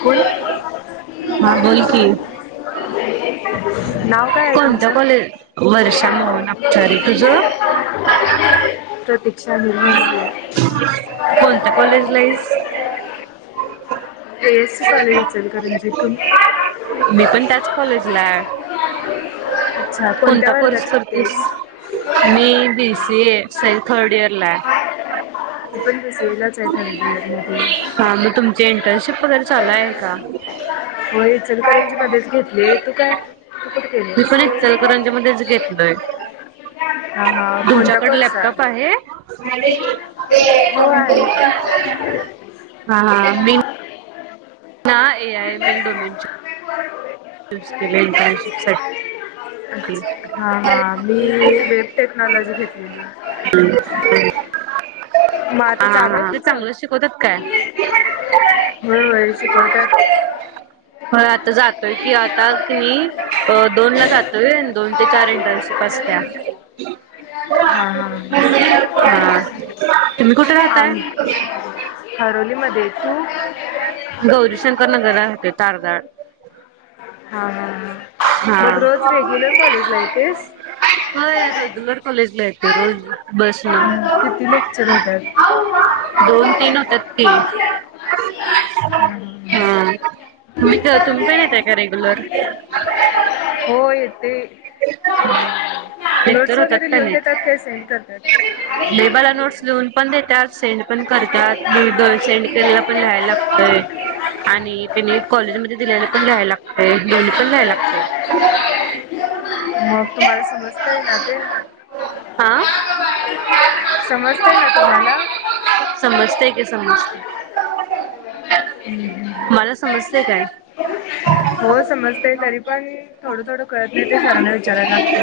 फूल हा बोल की नाव काय आहे कोणतं तुमचं कॉलेज वर्षा मोहन अबचारी तुझं प्रतीक्षा [inaudible] लईच A A C college Ichalkaranji तुम्ही मी पण त्याच कॉलेजला आहे अच्छा कोणता कोणत्या कोर्स वर्गाची करतेस शिकतेस मी बी सी ए साई थर्ड इयर ला आहे पण तसलाच आहे हा मग तुमची इंटर्नशिप वगैरे चालू आहे का होय इचलकरंजीमध्येच घेतले तू काय कुठ गेल्यास पण इचलकरंजी मध्येच घेतलोय हा हा कोणता तुमच्याकडे कोर्स लॅपटॉप आहे हो आहे हा हा मी ना आहे ए आय मिल्डोमनच [inaudible] इंटर्नशिप साठी हा हा मी वेब टेक्नॉलॉजी घेतलेली मग आता हा चालू आहे हा ते तुमचं चांगलं शिकवत्यात काय होय होय शिकवत्यात होय आता जातोय की आता कणी दोन ला जात दोन ते चार इंटर्नशिप असत्या हा हा हा तुम्ही कुठे आम राहताय हरोलीमध्ये तू गौरी शंकर नगरला राहते तारदाळ हा हा हा मग रोज रेग्युलर कॉलेज ला येतीस होय रेग्युलर कॉलेज ला येते रोज बस न हम्म, किती लेक्चर होतात दोन तीन होत्यात ते हू तुम्ही तर तुम्ही पण येताय काय रेग्युलर हो येते लेक्चर नोट्स होतात वगैरे लिहून देतात काय सेंड करतात. लेबाला नोट्स लिहून पण देतात सेंड पण करतात सेंड केलेला पण लियला लागतय. आणि पनी कॉलेजमध्येध्ये दिल्यायला पण लियला लागतय दोन्ही पण ल्यायला लागते. मग तुम्हाला समजता ये ना ते. हा समजतय ना तुम्हाला. समजतय की समजतय. हम् हम.... मला समजतंय काय हो समजतय तरी पण...... थोडं थोडं कळत नाही ते सरांना विचारायला लागते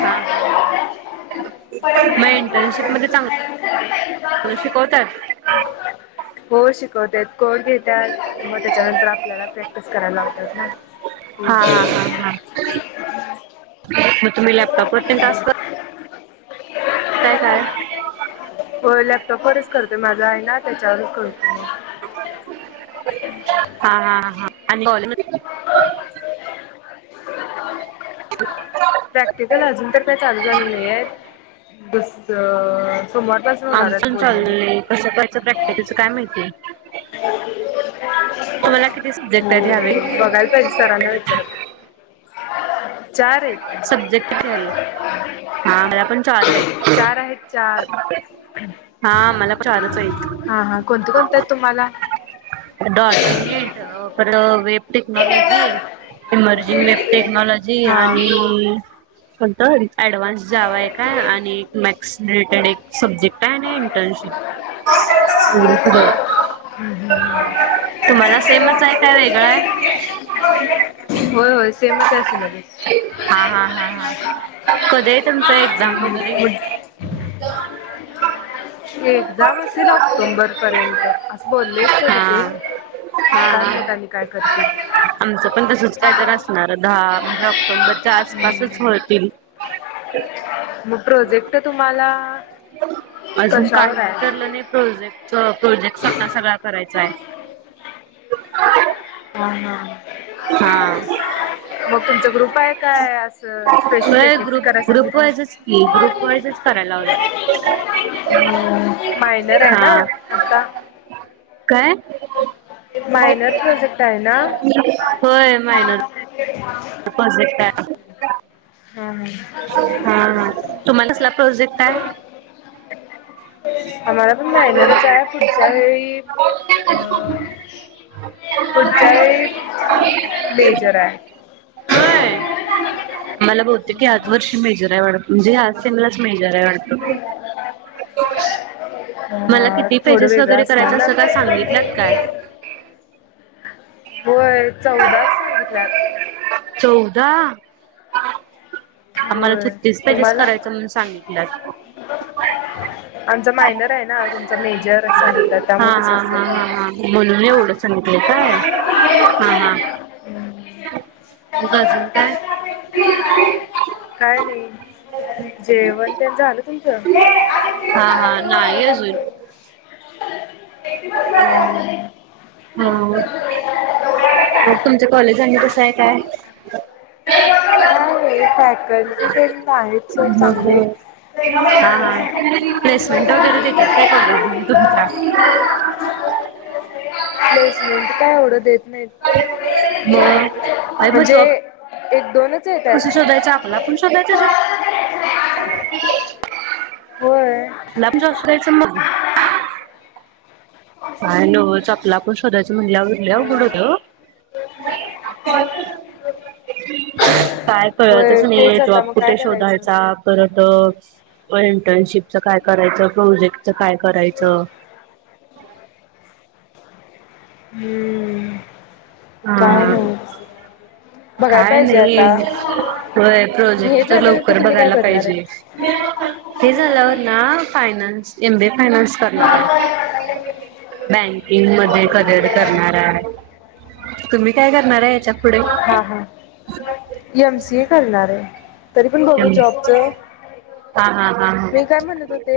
हा हा हा मग पण [unintelligible] शिकवत्यात? हो शिकवत्यात कोड घेत्यात मग त्याच्यानंतर आपल्याला प्रॅक्टिस करायला लावतात ना. हा हा हो हा हा मग तुम्ही [unintelligible] लॅपटॉपवर तेन टास्क करताय काय होय लॅपटॉपवरच करतोय माझा आहे ना त्याच्यावरच करतो. मग हा हा हा आणि कॉलेज म प्रॅक्टिकल अजून तर काय चालू झालं नाही आहेत. दुस सोमारलास [inaudible] आमचून चाल कसं कयच प्रॅक्टिकलच काय माहितीय [inaudible] तुम्हाला किती सब्जेक्ट हो आहेत ह्या वेळी. बघायला पाहिजे सरांना विचारून. चार आहेत. सब्जेक्ट किती आहेत हा मला पण चार आहेत. चार चार हा मला पण चारच हा हा कोणते कोणत आहेत तुम्हाला? डॉटट पर वे [inaudible] टेक्नॉलॉजी इमर्जिंग टेक्नॉलॉजी हा आणि..... त ऍडव्हान्स जावाय का आणि मॅक्स रिटेड एक. सबजेक्ट आहे ना इंटर्नशिप. हम् हम तुम्हाला सेमच आहे काय वेगळां आहे? होय होय सेमच आहे सिलेबस हा हा हा ह कधी आहे तुमच एक्झाम वगैरे? [unintelligible] एक्झाम असेल ऑक्टोंबर पर्यंत असे बोलले तरी हा ते हा काय माहित आणि काय हा करतील आमचं पण तसच काय तर असणार. दहा म्हणजे ऑक्टोबरच्या आसपासच हम्म. होतील. मग प्रोजेक्ट तुम्हाला.... अजून कशावर काहीही आहे ठरलं नाही प्रोजेक्टच प्रोजेक्ट स्वता सगळा करायचा. य [unintelligible] हा हा हा मग तुमच ग्रुप आहे काय असं स्पेशल एकेकटी करायला सांगितले. ग्रुपवाईजच करायला लावलंय. मायनर आहे ना ह आता काय? मायनर प्रोजेक्ट आहे ना? बस [unintelligible] हम्म हम्म. हम्म तुम्हाला कसला प्रोजेक्ट आहे? आम्हाला पण मायनरच आहे पुढच्या वेळी अ पुढच्या वेळी लेझर आहे. होय मला बहुतेक याच वर्षी मेजर आहे वा म्हणजे सिरीयस मेजर आहे वाटतं. मला हा किती थोडं पेजेस वेगळं वगैरे असणार करायचे ना असं काय सांगितलंत काय? [inaudible] होय चौदाच सांगितल्यात आदी. चौदा? आम्हाला होय छत्तीस पेजेस तुम्हाला करायच म्हणून सांगितलंतय. आमच मायनर आहे ना तुमचा मेजर सांगितलं हा त्यामुळे तस हा हा हा असेल. हा म्हणून एवढं सांगितलं का हा हा. [unintelligible] बाजून काय? [inaudible] काय नाही. जेवण तेन झालं तुमचं? [inaudible] हा हा नाही अजून [inaudible] [inaudible] तुमचं कॉलेज आणि कसं हाय काय? [inaudible] ते फॅकल्टी तेन आहेत सोड मग चांगली. हा हा प्लेसमेंट वगैरे देतात काय कॉलेजमधे तुमच्या? [inaudible] प्लेसमेंट काय एवढ देत नाहीत मग अ मग म्हणजे जॉब एक, दोनच येतात. कसं शोधायचं आपला आपण शोधायचा जॉ [unintelligible] होय आपला आपण जॉब शोधायचा मग काय नव्हचं आपलं आपण शोधायचं म्हणल्यावर लय अवघड होतय ओ. [inaudible] काय कळतच होय नाही. तेच आता जॉब मग काय कुठं करायचं. शोधायचा. परत इंटर्नशिपचं काय करायचं? प्रोजेक्टच काय करायचं? हम्म, काय हा नाही होत. काय नाही व्हाय हे प्रोजेक्ट तर झाल्यानंतर लवकर तुम्ही काय बघायला करणार पाहिजे. आहे. ते झाल्यावर ना finance M B A finance करणार हाय. बँकिंग मध्ये करिअर करणार हाय. तुम्ही काय करणार हाय याच्या पुढे? हा हा एम सी ए करणार हाय तरी पण बघू हा जॉबच. हा हा हा मी काय म्हणत होते.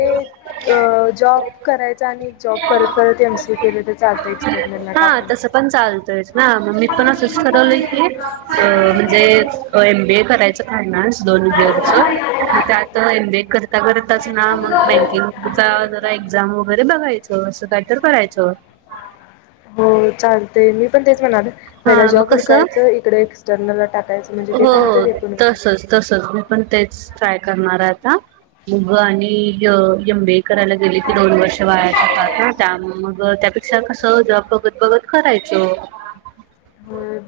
अ जॉब करायचा आणि जॉब करत करत एम सी ए केलं तर चालतय एक्सर्टनल ला हा टाकून तसं पण चालतयचं. ना हो म मी पण असंच ठरवलंय की अ म्हणजे एम बी ए करायच फायनान्स दोन इअरचं म त्यात एम बी ए करता करताच ना म बँकिंग चा जरा एक्झाम वगैरे बघायचं असं कायतर करायचं. होय चालतय मी पण तेच म्हणालोय. हा पहिला मग जॉब कसं उडकायचं इकडं एक्सर्टनल ला टाकायचं म्हणजे हो ते पण होतंय हो ते पण होतंय. तसच तसच मी पण तेच ट्राय करणार हाय आता [unintelligible] आणि एम बी ए करायला गेलेत दोन वर्ष वाया जातात ना त्या मुळे मग त्यापेक्षा कसं जॉब बघत बघत करायचं.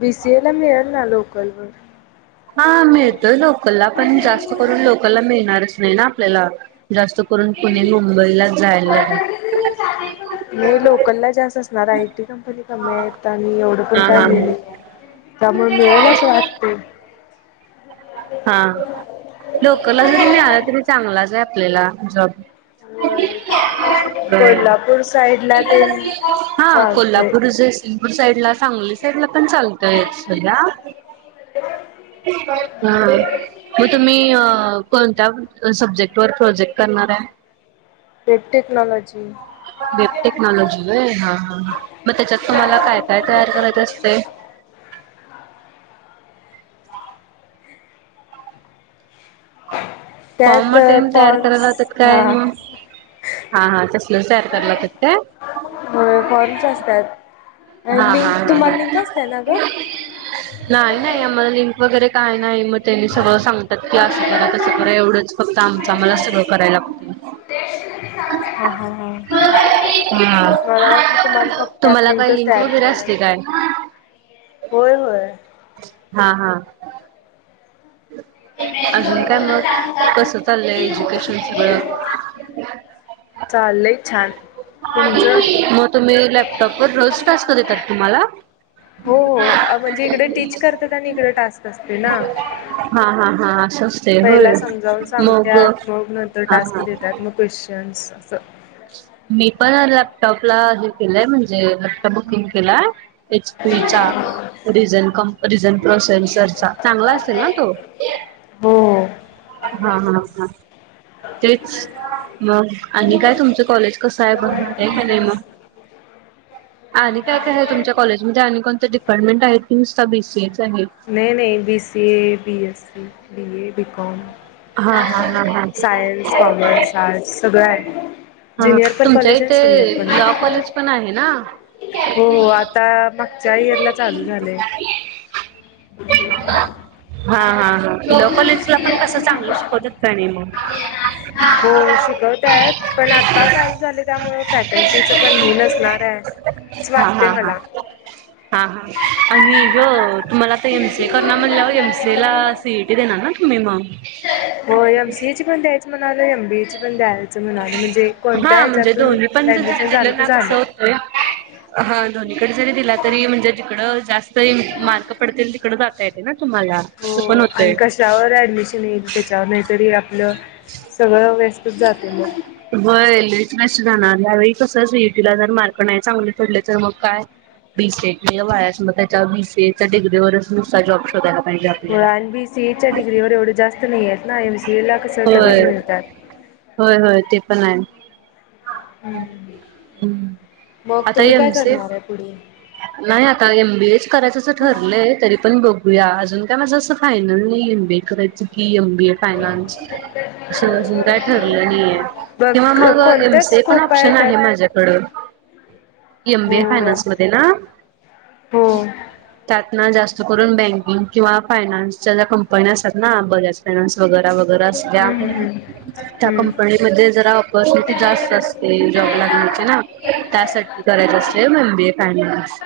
बीसीए ला मिळलं लोकल वर हा मिळतोय लोकलला पण जास्त करून लोकलला मिळणारच नाही ना आपल्याला जास्त करुन पुणे, मुंबईलाच जायला लागेल. नाही लोकल ला जास्त असणार आयटी कंपनी कमी आहेत. इथं आणि एवढं पण हा काय हा नाही त्यामुळं मिळलं असं वाटते हा लोकला जरी मिळाला, तरी चांगलाच हाय आपल्याला जॉब. होय [inaudible] बर कोल्हापूर साईडला ते [inaudible] हा चालतंय कोल्हापूर, जयसिंग पूर साईडला, सांगली साईडला पण चालतय सध्या होय, म तुम्ही अ कोणत्या सब्जेक्ट वर प्रोजेक्ट करणार आहे. Web technology. वेब टेक्नॉलॉजी व्हय हा हा म त्याच्यात तुम्हाला काय काय तयार करायचं असतय? त्यात फॉर्म तेन तयार कराय फॉर्म्स लावत्यात हा काय मग? हा हा तसलचं तयार कराय लावत्यात काय? होय फॉर्म च असत्यात हा आणि हा लिंक हा तुम्हाला हा लिंक असत्या ना ग? नाही नाही आम्हाला लिंक वगैरे काय नाही मग त्यांनी सगळं सांगतात की असं करा तसं करा एवढंच फक्त आमचं आम्हाला सगंळ करायला लागतं. ह मला वाटल तुम्हाला हा फक्त त्यात तुम्हाला काय लिंकच लिंक तयार वगैरे करायला असते काय, लागते. होय होय. हा हा अजून काय मग कसं चाललंय एज्युकेशन सगळं चाललय छान तुमचं मग तुम्ही लॅपटॉप वर रोज टास्क देतात तुम्हाला हो हो म्हणजे इकडे टीच करतात आणि इकडे टास्क असते ना. हा हा हा असं असतंय पहिला होय समजावून मग सांगत मग नंतर हा टास्क हा देतात मग क [unintelligible] मी पण लॅपटॉपला हे केलंय म्हणजे लॅपटॉप बुकिंग केलाय एच पी चा रिझन कम्प रिझन प्रोसेनसर चा चांगला असेल ना तो हो हा हा हा तेच [inaudible] मग आणि काय तुमचं कॉलेज कसं आहे बघ हे नाही मग आणि काय काय आहे तुमच्या कॉलेजमध्ये आणि कोणत डिपार्टमेंट आहे नुसता बी सी ए च आहे. नाही नाही B C A, B S C, B A, BCom. हा हा हा हा सायन्स, कॉमर्स, आर्ट्स सगळं आहे. हा हा ज्युनियर पण तुमच्या कॉलेज आहे, सिनियर पण इथे लॉ आहे. कॉलेज पण आहे ना? हो हो आता मागच्या इयर ला चालू झालंय. ह [inaudible] हा हा हा तुला कॉलेजला पण कस चांगलं शिकवतात का नाही मग हो शिकवतात. आहेत, पण आता चालू झाले त्यामुळे फॅकल्टीच पण लय नसणार आहे. असं हा वाटतंय हा हा. मला. हा हा आणि ग तुम्हाला आता एम स कर ना म्हणलं एम स ला सीट. टी देणार नन तुम्ही मग? हो एमसी ची पण द्यायच म्हणाला एम बीए ची पण द्यायच. म्हणाले म्हणजे कोणत्या हा हच्यातून ऍडमिशन झालं तर झालं. ह. हा दोन्हीकडे जरी दिला तरी म्हणजे जिकडं जास्त मार्क पडतील तिकड जाता येते ना तुम्हाला. हो असं पण आणि होतंय. कशावर ऍडमिशन येईल ते. नाहीतरी आपलं सगळं व्यस्तच जाते मग होय लईच व्यस्त जाणार ह्यावेळेला कसच सी ई टी ला जर मार्क नाही चांगले पडले तर मग काय. बी सेट तर वायाच मग त्याच्या बीसी डग्री वरच नुसता जॉब शोधाय लागणार. व्हय बीसी एच्या डिग्री वर एवढे जास्त नाही आहेत ना एमसी ए ला कसं लगेच होय मिळतात. होय होय ते पण आहे. हम्म हम्म मग आता तुम्ही काय एमसीए करणार आहे पुढे? नाही आता एम बीएच करायचंचं ठरलंय तरी पण बघूया अजून काय माझं असं फायनल नाही एम बीए करायचं. क एम बी ए फायनास. अून अजून काय ठरलं नाही किंवा बघ मग एम कोणत्याच स पण स्कोप ऑप्शन त्यात आहे माझ्याकडे. ड एम हो बे फायनान्स मध्ये ना. हो. त्यात ना जास्त करून बँकिंग किंवा फायनान्सच्या ज्या कंपन्या असतात ना बऱ्याच. फायनान्स वगैर वगैरे असल्या. हम्म त्या हम्म कंपनीमध्ये जरा ऑपॉर्च्युनिटी जास्त असते जॉब लागण्याची ना त्यासाठी. करायचा असते एम बी ए फायनान्स.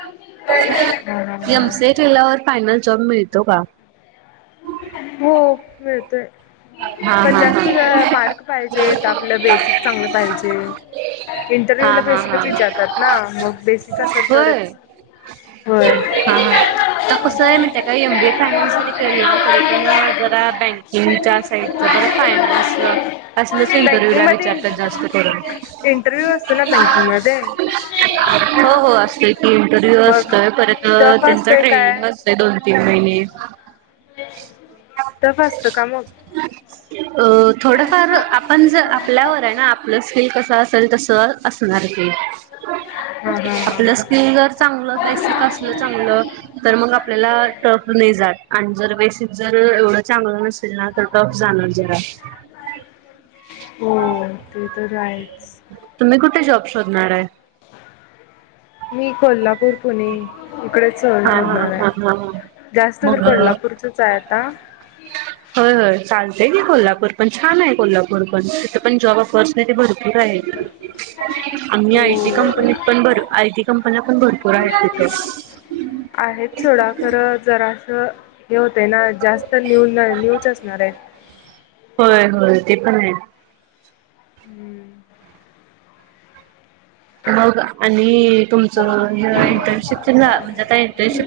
हम्म ते हा केल्यावर फायनल जॉब मिळतो का? हो मिळतोय. हा पण हा जास्त मार्क पाहिजेत आपलं बेसिक चांगलं पाहिजे. हा इंटरव्ह्यू हा ला हा हा बेसिकच विचारतात ना मग बेसिक असेल होय तरच. हो. हा हा आता कसं आहे म्हणते का एम बी ए फानान्सरी केला तरीून जरा बँकिंगच्याचा. फायनान अस इंटरव्ह्य बँकिंग ला मध्ये विचारत जास्त करून. इंटरव्ह्यू असतो ना बँकिंग मध्ये हो हो असते की इंटरव्ह्यू मग असतोय पर. टफ त्यांच असतोय काय ट्रेनिंग असत दोन तीन महिने. तफ असत काम अ थोडफार आपण ज आपल्यावर आहे ना पलसकिल कसं असेल तस असणार हा हा हा आपलं स्किल जर चांगलं बेसिक असलं चांगलं. तर मग आपल्याला टफ नाही जात आणि जर बेसिक जर एवढं चांगलं नसेल ना. तप जाणार जरा. हो ते तर आहेच. तुम्ही कुठे जॉब शोधणार आहे? मी कोल्हापूर पुणे इकडेच सह हा हा हा शोधणार आहे. हा हा जास्त तर मग कोल्हापूरचच आहे आता. होय होय चालतंय की कोल्हापूर पण छान आहे कोल्हापूर पण तिथे पण जॉब ऑपॉर्च्युनिटी भरपूर आहे. [unintelligible] आम्ही आयटी हो कंपनीत पणर आयटी कंपन पण भरपूर आहेत देतो. आहेत सोडा खरं जरासं हे होतंय ना जास्त न्यू- न्यूच असणार आय. होय होय ते पण आय. हम्म. मग आणि तुमचं इंटर्नशिप म्हणजे आता इंटर्नशिप